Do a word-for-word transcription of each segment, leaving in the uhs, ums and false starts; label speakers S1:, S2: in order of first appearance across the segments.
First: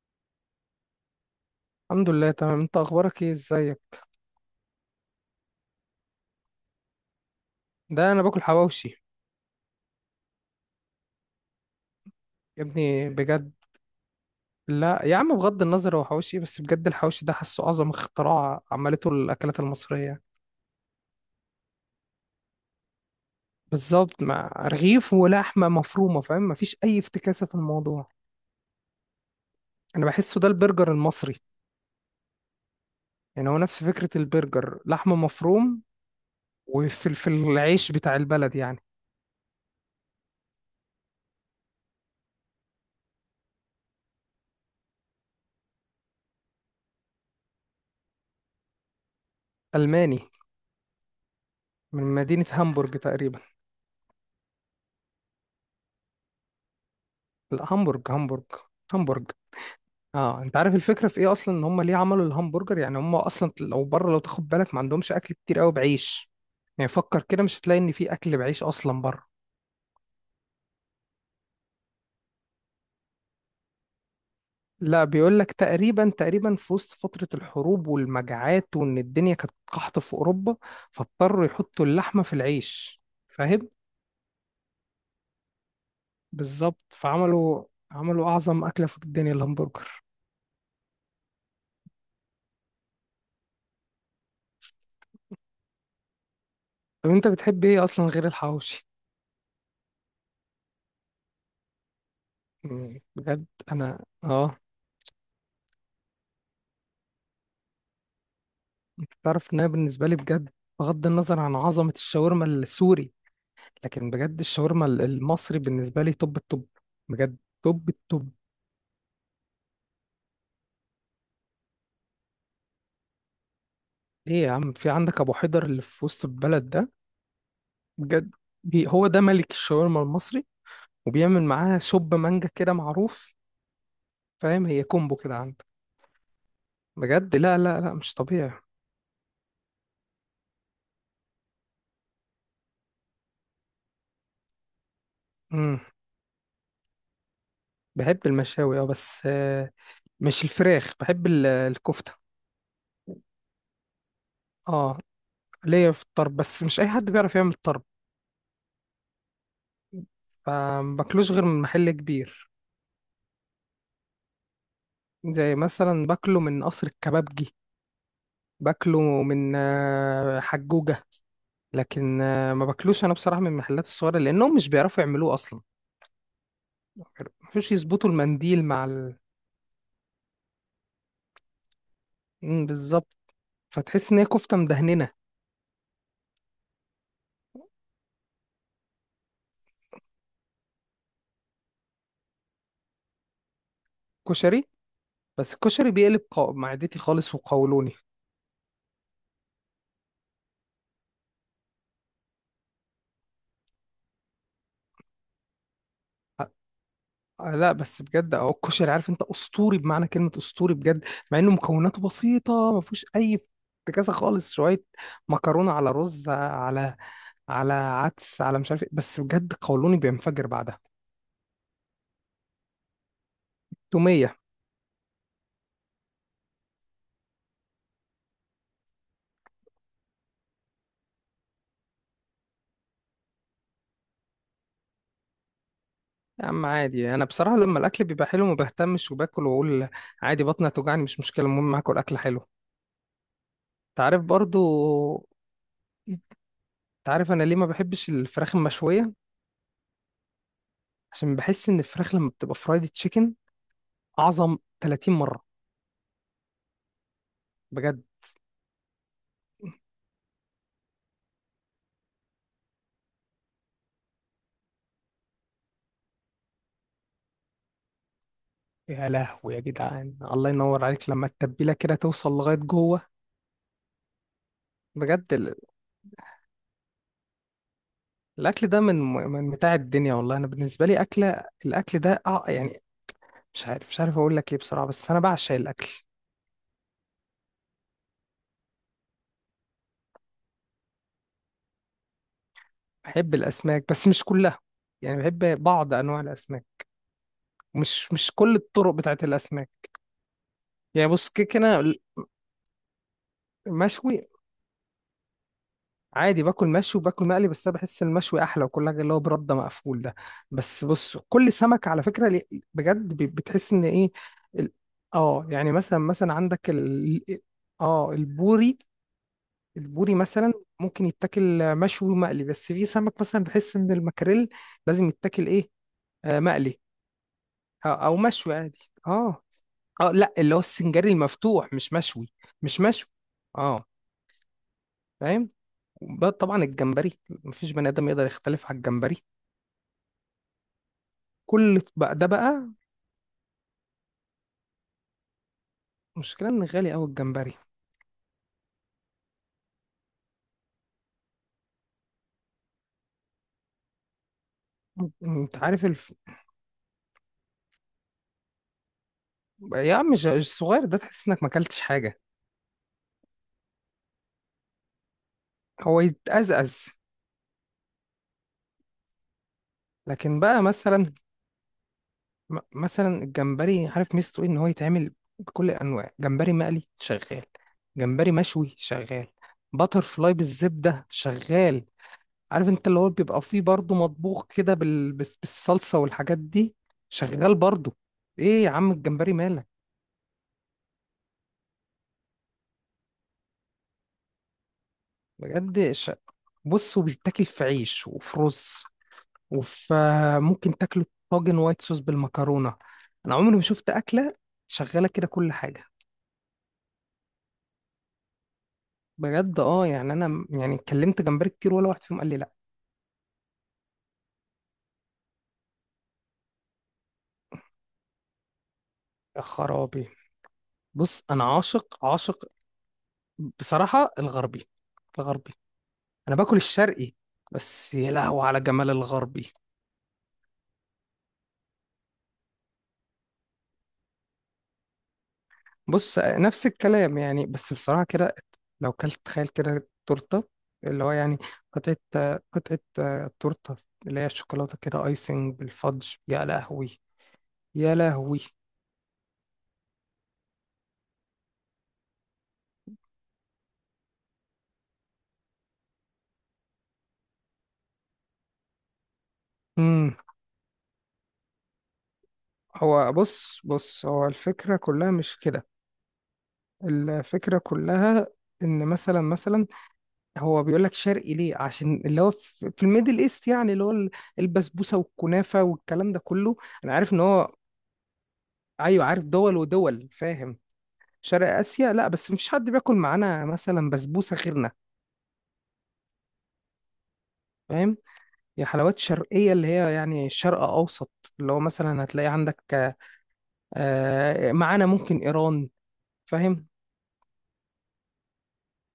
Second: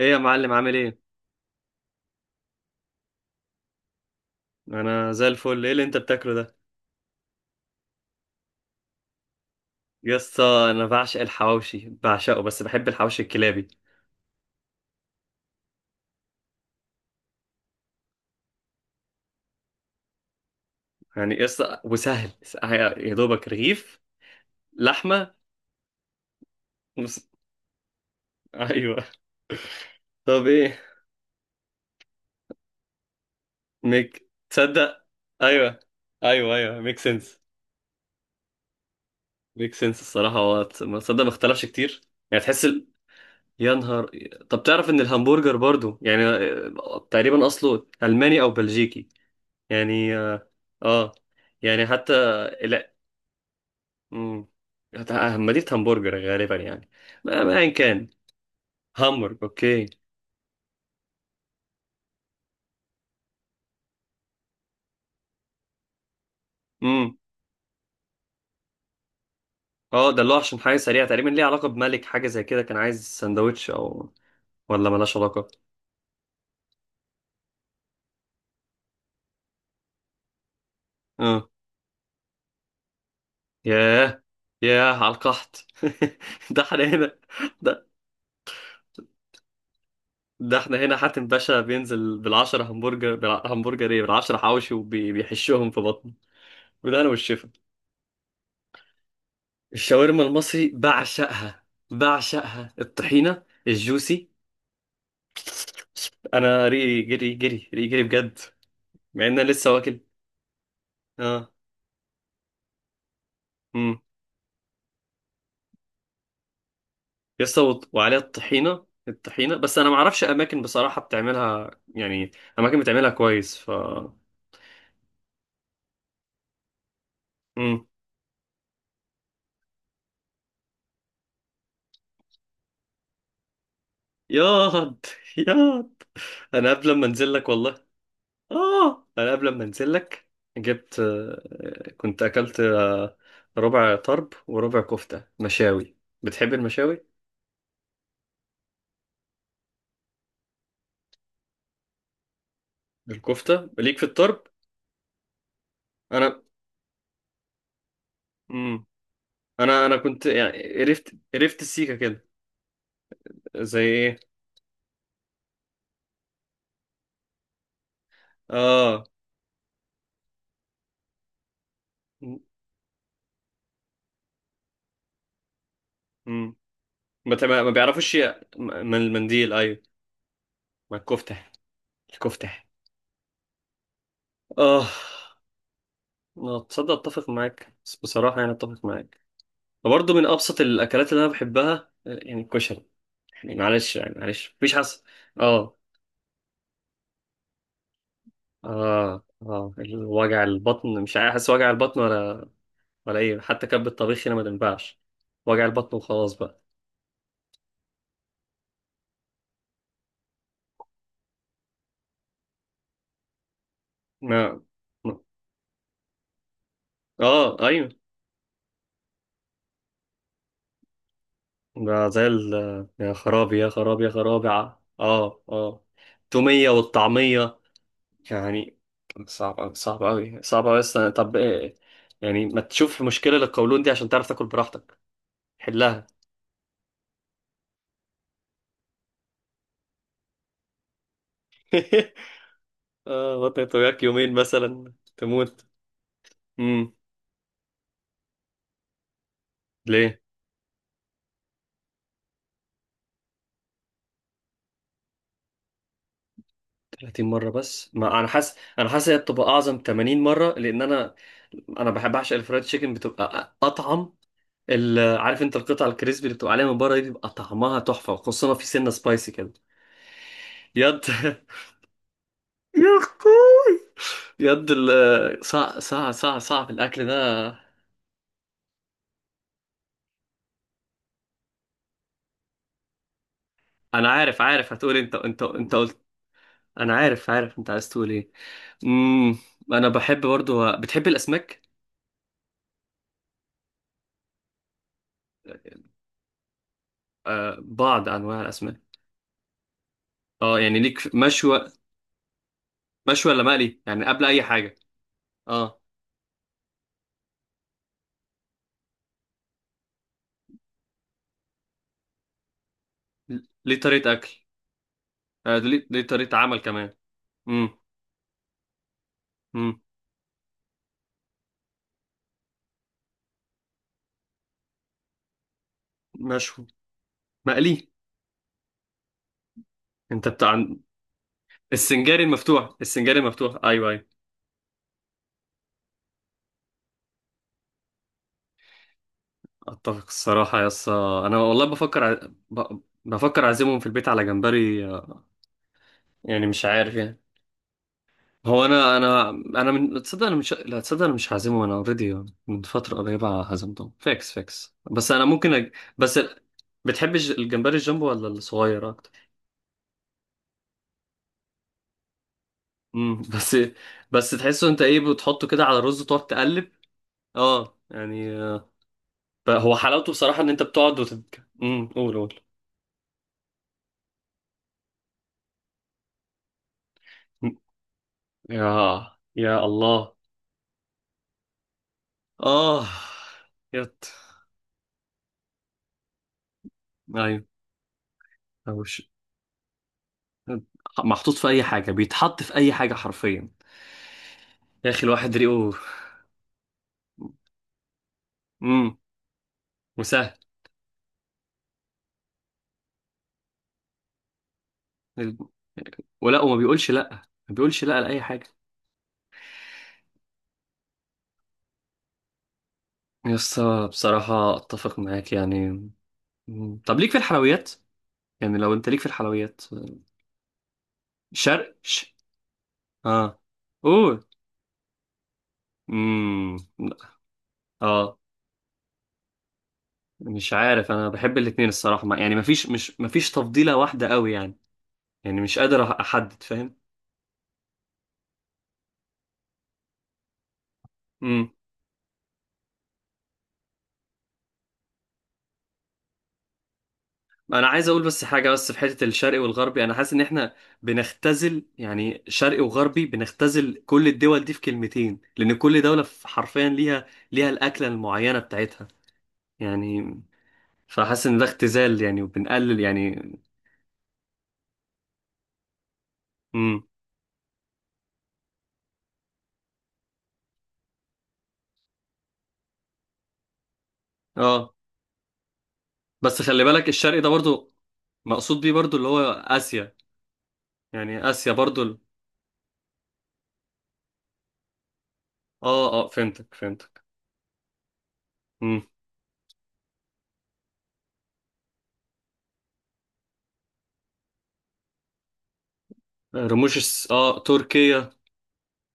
S1: ايه يا معلم؟ عامل ايه؟
S2: الحمد لله، تمام. انت اخبارك ايه؟ ازيك؟
S1: انا زي الفل. ايه اللي انت بتاكله ده؟
S2: ده انا باكل حواوشي.
S1: يسطا انا بعشق الحواوشي بعشقه، بس
S2: يا
S1: بحب
S2: ابني،
S1: الحواوشي
S2: بجد.
S1: الكلابي.
S2: لا يا عم، بغض النظر هو حواوشي إيه، بس بجد الحواوشي ده حاسه اعظم اختراع عملته الاكلات المصريه.
S1: يعني يسطا وسهل. يا دوبك رغيف.
S2: بالظبط، مع رغيف
S1: لحمه
S2: ولحمه مفرومه. فاهم؟ مفيش اي
S1: وس...
S2: افتكاسه في الموضوع.
S1: ايوه.
S2: انا بحسه
S1: طب
S2: ده
S1: ايه؟
S2: البرجر المصري. يعني هو نفس فكره
S1: ميك
S2: البرجر،
S1: تصدق.
S2: لحمه
S1: ايوه،
S2: مفروم
S1: ايوه، ايوه، ميك
S2: وفلفل،
S1: سنس.
S2: العيش بتاع البلد يعني.
S1: ميك سنس الصراحه. هو تص- ما تصدق ما اختلفش كتير. يعني تحس ال... يا نهار. طب تعرف ان الهمبرجر برضو يعني آه، تقريبا اصله الماني او بلجيكي. يعني
S2: الماني.
S1: اه. آه. يعني حتى
S2: من مدينه هامبورج تقريبا.
S1: امم همديت همبرجر غالبا يعني. ما ما
S2: لا،
S1: ايا
S2: هامبورج
S1: كان.
S2: هامبورج. هامبورج.
S1: همبرج، اوكي.
S2: اه، انت عارف الفكره في ايه اصلا؟ ان هم ليه عملوا الهمبرجر؟ يعني هم اصلا لو بره، لو تاخد بالك، ما عندهمش اكل كتير قوي بعيش. يعني
S1: امم
S2: فكر كده، مش هتلاقي ان في اكل بعيش اصلا بره.
S1: اه ده اللي هو عشان حاجه سريعه، تقريبا ليه علاقه بملك، حاجه زي كده كان عايز سندوتش او ولا
S2: لا،
S1: ملهاش
S2: بيقول
S1: علاقه؟
S2: لك تقريبا تقريبا في وسط فتره الحروب والمجاعات، وان الدنيا كانت قحط في اوروبا. فاضطروا
S1: اه.
S2: يحطوا اللحمه في العيش. فاهم؟
S1: ياه! ياه على القحط! ده احنا
S2: بالظبط،
S1: هنا.
S2: فعملوا.
S1: ده
S2: عملوا اعظم اكله في الدنيا، الهمبرجر.
S1: ده احنا هنا حاتم باشا بينزل بالعشرة همبرجر، بالهمبرجر ايه، بالعشرة حواوشي وبيحشهم في بطنه. بالهنا
S2: طب انت
S1: والشفا.
S2: بتحب ايه اصلا غير الحواوشي؟
S1: الشاورما المصري بعشقها. بعشقها
S2: مم،
S1: الطحينة
S2: بجد. انا
S1: الجوسي.
S2: اه
S1: انا ريقي جري جري، ريقي جري بجد. مع ان انا
S2: تعرف ان انا
S1: لسه واكل.
S2: بالنسبه لي بجد، بغض النظر
S1: اه.
S2: عن عظمه الشاورما السوري،
S1: امم
S2: لكن بجد الشاورما ال- المصري بالنسبه لي توب التوب. بجد.
S1: لسه وط-
S2: توب
S1: وعليها
S2: التوب.
S1: الطحينه الطحينه، بس انا ما اعرفش اماكن بصراحه بتعملها يعني. اماكن بتعملها كويس ف.
S2: ليه يا عم؟ في عندك ابو حيدر اللي في وسط البلد ده.
S1: امم
S2: بجد. بي هو ده ملك الشاورما المصري. وبيعمل معاها شوب مانجا كده، معروف. فاهم؟ هي
S1: ياض،
S2: كومبو كده عندك.
S1: ياض. انا قبل ما انزل
S2: بجد،
S1: لك
S2: لا لا
S1: والله.
S2: لا، مش طبيعي.
S1: اه، انا قبل ما انزل لك. جبت آه، كنت اكلت آه، ربع طرب وربع كفته
S2: امم.
S1: مشاوي. بتحب المشاوي؟
S2: بحب المشاوي، اه، بس آه، مش الفراخ، بحب ال- الكفته.
S1: الكفته ليك في الطرب.
S2: اه، ليا في الطرب،
S1: انا
S2: بس مش اي حد بيعرف يعمل طرب.
S1: مم. انا انا كنت يعني قرفت
S2: فمباكلوش غير
S1: قرفت
S2: من محل
S1: السيكه كده.
S2: كبير.
S1: زي ايه؟
S2: زي مثلا باكله من قصر الكبابجي. باكله
S1: اه.
S2: من آه، حجوجة. لكن
S1: م-
S2: آه، ما باكلوش انا بصراحة من المحلات الصغيرة، لانهم مش بيعرفوا يعملوه اصلا.
S1: م. ما ما ما
S2: مفيش يظبطوا
S1: بيعرفوش ي-
S2: المنديل مع
S1: من
S2: ال...
S1: المنديل، ايوه. ما الكفته. الكفته.
S2: مم، بالظبط. فتحس ان هي كفتة
S1: اه.
S2: مدهننة.
S1: آه، تصدق، اتفق معاك بس بصراحه يعني اتفق معاك. وبرضه من ابسط الاكلات اللي انا بحبها آه، يعني الكشري. يعني معلش، يعني معلش
S2: كشري.
S1: مفيش حس.
S2: بس
S1: اه،
S2: الكشري بيقلب قو... معدتي خالص، وقولوني.
S1: اه، اه، الوجع البطن، مش عارف احس وجع البطن، ولا ولا ايه؟ حتى كب الطبيخ هنا ما تنفعش. وجع البطن وخلاص بقى.
S2: آه لا بس بجد اهو الكشري، عارف انت، اسطوري بمعنى كلمة اسطوري، بجد. مع انه مكوناته بسيطة، ما فيهوش اي افتكاسة خالص،
S1: ما
S2: شوية
S1: ما-
S2: مكرونة على رز، على
S1: اه،
S2: على
S1: ايوه.
S2: عدس، على مش عارف ايه، بس بجد قولوني بينفجر بعدها.
S1: ده زي ال. يا خرابي، يا خرابي، يا
S2: تومية.
S1: خرابي، ع- اه، اه. التومية والطعمية. يعني صعب أوي، صعب أوي، صعب أوي، بس طب إيه؟ يعني ما تشوف مشكلة للقولون دي، عشان تعرف تاكل براحتك. حلها.
S2: يا عم عادي، انا بصراحة لما الاكل بيبقى حلو ما بهتمش، وباكل واقول عادي، بطني هتوجعني مش مشكلة، المهم هاكل اكل حلو.
S1: اه، بطنك
S2: انت
S1: توجعك
S2: عارف
S1: يومين مثلا
S2: برضو.
S1: تموت.
S2: انت
S1: امم.
S2: عارف انا ليه ما بحبش الفراخ المشوية؟
S1: ليه؟
S2: عشان بحس ان الفراخ لما بتبقى فرايد تشيكن اعظم ثلاثين مرة.
S1: ثلاثين مرة؟ بس
S2: بجد.
S1: ما أنا حاسس، أنا حاسس هي بتبقى أعظم ثمانين مرة لأن أنا أنا بحب أعشق الفرايد تشيكن بتبقى أطعم. ال- عارف انت القطع الكريسبي اللي بتبقى عليها من بره دي بيبقى طعمها تحفه، خصوصا في سنه
S2: يا
S1: سبايسي كده.
S2: لهوي يا جدعان، الله ينور
S1: يد
S2: عليك، لما التتبيلة كده توصل لغاية
S1: يا
S2: جوه.
S1: اخوي. يد
S2: بجد
S1: ال-
S2: ال-
S1: صع صع صع صعب الاكل ده.
S2: الاكل ده من من متاع الدنيا، والله انا بالنسبة لي اكلة الاكل ده أع- يعني، مش عارف مش
S1: انا
S2: عارف اقول
S1: عارف
S2: لك ايه
S1: عارف
S2: بصراحه،
S1: هتقول إيه،
S2: بس
S1: انت
S2: انا
S1: انت
S2: بعشق
S1: انت قلت.
S2: الاكل.
S1: انا عارف عارف انت عايز تقول ايه. امم انا بحب برضو. بتحب الاسماك؟
S2: بحب الاسماك بس مش كلها. يعني بحب بعض انواع الاسماك.
S1: آه، بعض
S2: مش مش
S1: انواع
S2: كل
S1: الاسماك.
S2: الطرق بتاعت الاسماك.
S1: اه، يعني ليك
S2: يعني
S1: في-
S2: بص،
S1: مشوي.
S2: كيك انا.
S1: مشوي ولا مقلي يعني
S2: مشوي.
S1: قبل اي حاجه؟ اه.
S2: عادي باكل مشوي وباكل مقلي، بس انا بحس المشوي احلى، وكل حاجه اللي هو برده مقفول ده. بس بص، كل سمك على فكره ليه-. بجد ب- بتحس
S1: ليه
S2: ان ايه.
S1: طريقه اكل؟
S2: ال-. اه،
S1: آه،
S2: يعني
S1: ليه
S2: مثلا
S1: ليه
S2: مثلا
S1: طريقه عمل
S2: عندك
S1: كمان.
S2: ال...
S1: امم.
S2: اه، البوري.
S1: امم.
S2: البوري مثلا. ممكن يتاكل مشوي ومقلي، بس في سمك مثلا بحس ان المكاريل لازم يتاكل ايه؟ آه،
S1: مشوي.
S2: مقلي.
S1: مقلي.
S2: أو, او مشوي عادي. اه. اه،
S1: انت
S2: لا، اللي هو
S1: بتاع
S2: السنجاري المفتوح مش
S1: السنجاري
S2: مشوي.
S1: المفتوح،
S2: مش مشوي.
S1: السنجاري المفتوح،
S2: اه.
S1: ايوه، ايوه.
S2: فاهم؟ وبقى طبعا الجمبري، مفيش بني ادم يقدر يختلف على الجمبري.
S1: اتفق الصراحه يا اسطى، انا والله
S2: كل
S1: بفكر
S2: بقى
S1: ع...
S2: ده بقى.
S1: ب... بفكر اعزمهم في البيت على جمبري آه، يعني
S2: مشكلة ان
S1: مش
S2: غالي
S1: عارف
S2: قوي
S1: يعني.
S2: الجمبري.
S1: هو انا انا انا من تصدق انا مش، لا تصدق انا مش هعزمهم، انا اوريدي من فتره قريبه هزمتهم فيكس فيكس، بس انا ممكن
S2: انت
S1: أج...
S2: عارف الف...
S1: بس ال- بتحب الج- الجمبري الجامبو ولا الصغير اكتر؟
S2: يا عم، مش الصغير ده، تحس انك ما اكلتش حاجة.
S1: امم. بس بس تحسه انت ايه؟ بتحطه كده على الرز
S2: هو
S1: وتقعد تقلب.
S2: يتأزأز.
S1: اه، يعني آه، ب- هو حلاوته بصراحه
S2: لكن
S1: ان انت
S2: بقى
S1: بتقعد
S2: مثلا،
S1: وتت... امم، قول، قول.
S2: م- مثلا الجمبري عارف ميزته ايه؟ ان هو يتعمل بكل انواع، جمبري مقلي شغال، جمبري
S1: يا
S2: مشوي شغال،
S1: يا
S2: باتر
S1: الله.
S2: فلاي بالزبدة شغال. عارف انت
S1: اه.
S2: اللي هو بيبقى فيه برضه
S1: يت
S2: مطبوخ كده بال... بس- بالصلصة والحاجات دي،
S1: ايوه.
S2: شغال برضه. ايه يا
S1: أو
S2: عم
S1: ش-
S2: الجمبري مالك؟
S1: محطوط في اي حاجه، بيتحط في اي حاجه حرفيا. يا اخي، الواحد ريقه.
S2: بجد ش... بص، وبيتاكل في عيش وفي رز
S1: امم.
S2: وفي،
S1: وسهل.
S2: ممكن تاكله طاجن وايت صوص بالمكرونة. انا عمري ما شفت أكلة شغالة كده كل حاجة.
S1: ولا وما بيقولش لا. ما بيقولش لا لاي حاجه.
S2: بجد، اه، يعني انا م- يعني اتكلمت جمبري كتير، ولا واحد فيهم قال لي لا.
S1: يس. بصراحه اتفق معاك يعني. مم. طب ليك في الحلويات؟ يعني لو انت ليك في
S2: يا
S1: الحلويات.
S2: خرابي. بص، انا
S1: شرق ش...
S2: عاشق عاشق.
S1: اه.
S2: بصراحة
S1: قول.
S2: الغربي. الغربي. انا باكل
S1: امم.
S2: الشرقي. بس يا
S1: اه.
S2: لهوي على جمال الغربي.
S1: مش عارف، انا بحب الاتنين الصراحه، ما- يعني مفيش، مش مفيش تفضيله واحده قوي يعني. يعني مش قادر
S2: بص،
S1: احدد،
S2: نفس
S1: فاهم؟
S2: الكلام يعني، بس بصراحة كده، لو كلت تخيل كده تورتة، اللي هو يعني
S1: امم.
S2: قطعة قطعة تورتة، اللي هي الشوكولاتة كده، ايسنج بالفادج، يا لهوي.
S1: انا عايز
S2: يا
S1: اقول بس
S2: لهوي.
S1: حاجه، بس في حته الشرقي والغربي، انا حاسس ان احنا بنختزل يعني شرقي وغربي، بنختزل كل الدول دي في كلمتين، لان كل دوله في- حرفيا ليها. ليها الاكله المعينه بتاعتها يعني.
S2: امم.
S1: فحاسس ان ده اختزال يعني، وبنقلل
S2: هو
S1: يعني.
S2: بص بص، هو الفكرة كلها مش كده.
S1: امم.
S2: الفكرة كلها ان مثلا مثلا هو بيقول لك شرقي ليه؟ عشان اللي هو في في الميدل ايست، يعني اللي هو ال-.
S1: اه.
S2: البسبوسة والكنافة والكلام ده
S1: بس
S2: كله.
S1: خلي بالك،
S2: انا عارف ان
S1: الشرقي ده
S2: هو،
S1: برضو مقصود بيه برضو
S2: ايوه،
S1: اللي هو
S2: عارف دول
S1: اسيا.
S2: ودول، فاهم.
S1: يعني
S2: شرق
S1: اسيا برضو
S2: اسيا؟
S1: ال...
S2: لا، بس مفيش حد بياكل معانا مثلا بسبوسه غيرنا.
S1: اه، اه، فهمتك، فهمتك.
S2: فاهم؟ هي
S1: امم.
S2: حلوات شرقيه، اللي هي يعني شرق اوسط. اللي هو مثلا هتلاقي عندك آه، معانا ممكن ايران. فاهم؟
S1: رموش، الس- اه، تركيا.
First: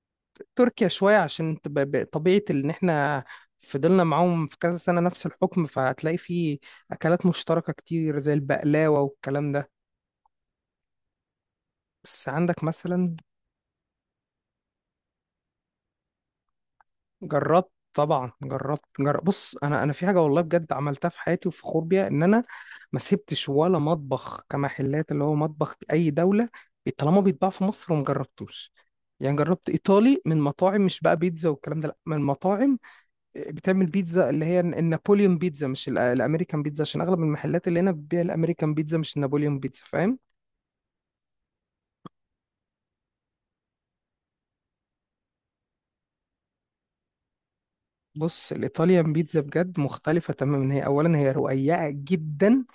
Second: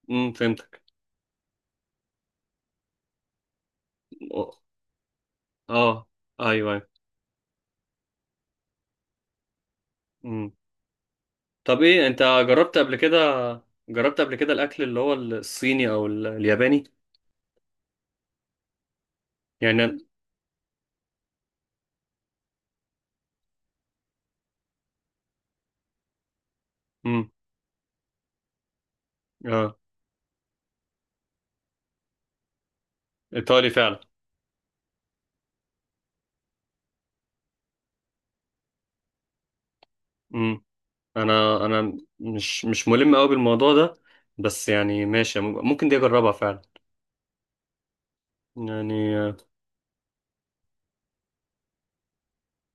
S1: امم، فهمتك.
S2: تركيا شويه عشان تب- ب- طبيعه ان احنا فضلنا معاهم في كذا سنه نفس الحكم،
S1: اه،
S2: فهتلاقي فيه
S1: ايوه، ايوه.
S2: اكلات مشتركه كتير، زي البقلاوه والكلام ده.
S1: مم. طب ايه، انت
S2: بس عندك
S1: جربت قبل
S2: مثلا.
S1: كده؟ جربت قبل كده الاكل اللي هو الصيني او ال- الياباني؟
S2: جربت طبعا، جربت جرب بص
S1: يعني
S2: انا انا
S1: أنا-
S2: في حاجه والله بجد عملتها في حياتي وفخور بيها، ان انا ما سبتش ولا مطبخ كمحلات اللي هو مطبخ اي دوله، طالما
S1: مم.
S2: بيتباع في مصر وما جربتوش. يعني جربت
S1: اه.
S2: ايطالي من مطاعم، مش بقى بيتزا والكلام ده، لا، من مطاعم آه،
S1: ايطالي
S2: بتعمل
S1: فعلا.
S2: بيتزا اللي هي النابوليون بيتزا، مش ال- الامريكان بيتزا، عشان اغلب المحلات اللي هنا بتبيع الامريكان بيتزا مش النابوليون بيتزا. فاهم؟
S1: مم. انا انا مش مش ملم قوي بالموضوع ده. بس يعني ماشي، ممكن دي اجربها فعلا.
S2: بص، الايطاليان
S1: يعني آه،
S2: بيتزا بجد مختلفه تماما. هي اولا هي رقيقه جدا.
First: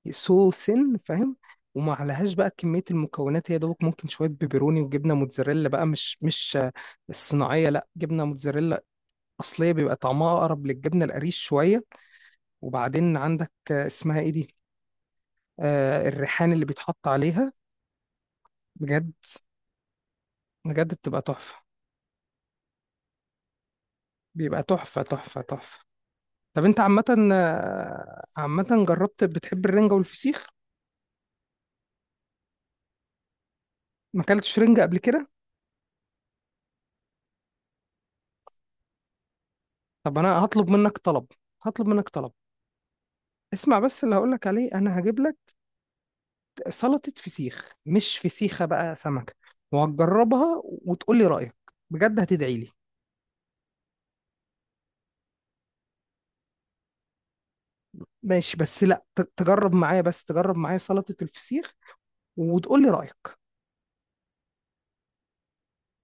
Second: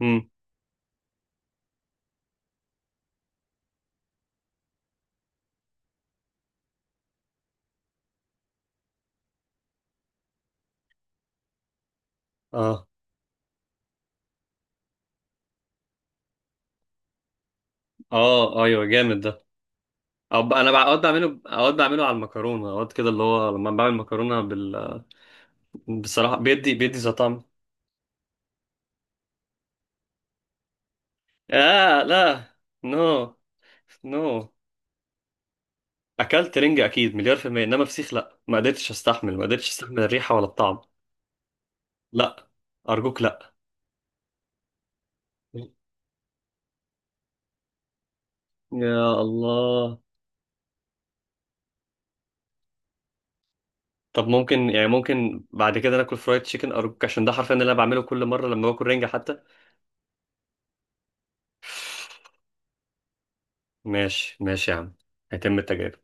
S1: مم.
S2: سو سن، فاهم؟ وما عليهاش بقى كمية المكونات، هي دوبك ممكن شوية بيبروني وجبنة موتزاريلا بقى، مش مش آه، الصناعية لا، جبنة موتزاريلا أصلية، بيبقى طعمها أقرب للجبنة القريش شوية.
S1: اه،
S2: وبعدين عندك آه، اسمها إيه دي؟ آه الريحان اللي بيتحط عليها.
S1: اه، ايوه،
S2: بجد.
S1: جامد ده. أو ب- انا
S2: بجد
S1: اوقات
S2: بتبقى
S1: بعمله،
S2: تحفة.
S1: اوقات بعمله على المكرونه، اوقات كده اللي هو لما بعمل مكرونه
S2: بيبقى
S1: بال.
S2: تحفة تحفة تحفة.
S1: بصراحه
S2: طب
S1: بيدي
S2: أنت
S1: بيدي زي
S2: عامة،
S1: طعم.
S2: آه، عامة جربت؟ بتحب الرنجة والفسيخ؟
S1: اه، لا. نو. نو.
S2: ما أكلتش رنجة قبل كده؟
S1: اكلت رنجة اكيد مليار في المية، انما فسيخ لا، ما قدرتش استحمل، ما قدرتش استحمل
S2: طب
S1: الريحة ولا
S2: أنا هطلب
S1: الطعم.
S2: منك طلب. هطلب منك طلب.
S1: لا. ارجوك لا.
S2: اسمع بس اللي هقولك عليه، أنا هجيب لك سلطة فسيخ، مش فسيخة بقى،
S1: يا
S2: سمك.
S1: الله.
S2: وهتجربها وتقول لي رأيك. بجد هتدعي لي.
S1: طب ممكن يعني، ممكن بعد كده ناكل فرايد تشيكن ارجوك، عشان ده حرفيا اللي انا بعمله كل مرة
S2: ماشي
S1: لما
S2: بس،
S1: باكل
S2: لا،
S1: رنجة
S2: ت-
S1: حتى.
S2: تجرب معايا بس تجرب معايا سلطة الفسيخ. وتقول لي رأيك.
S1: ماشي، ماشي يا عم. هيتم التجارب.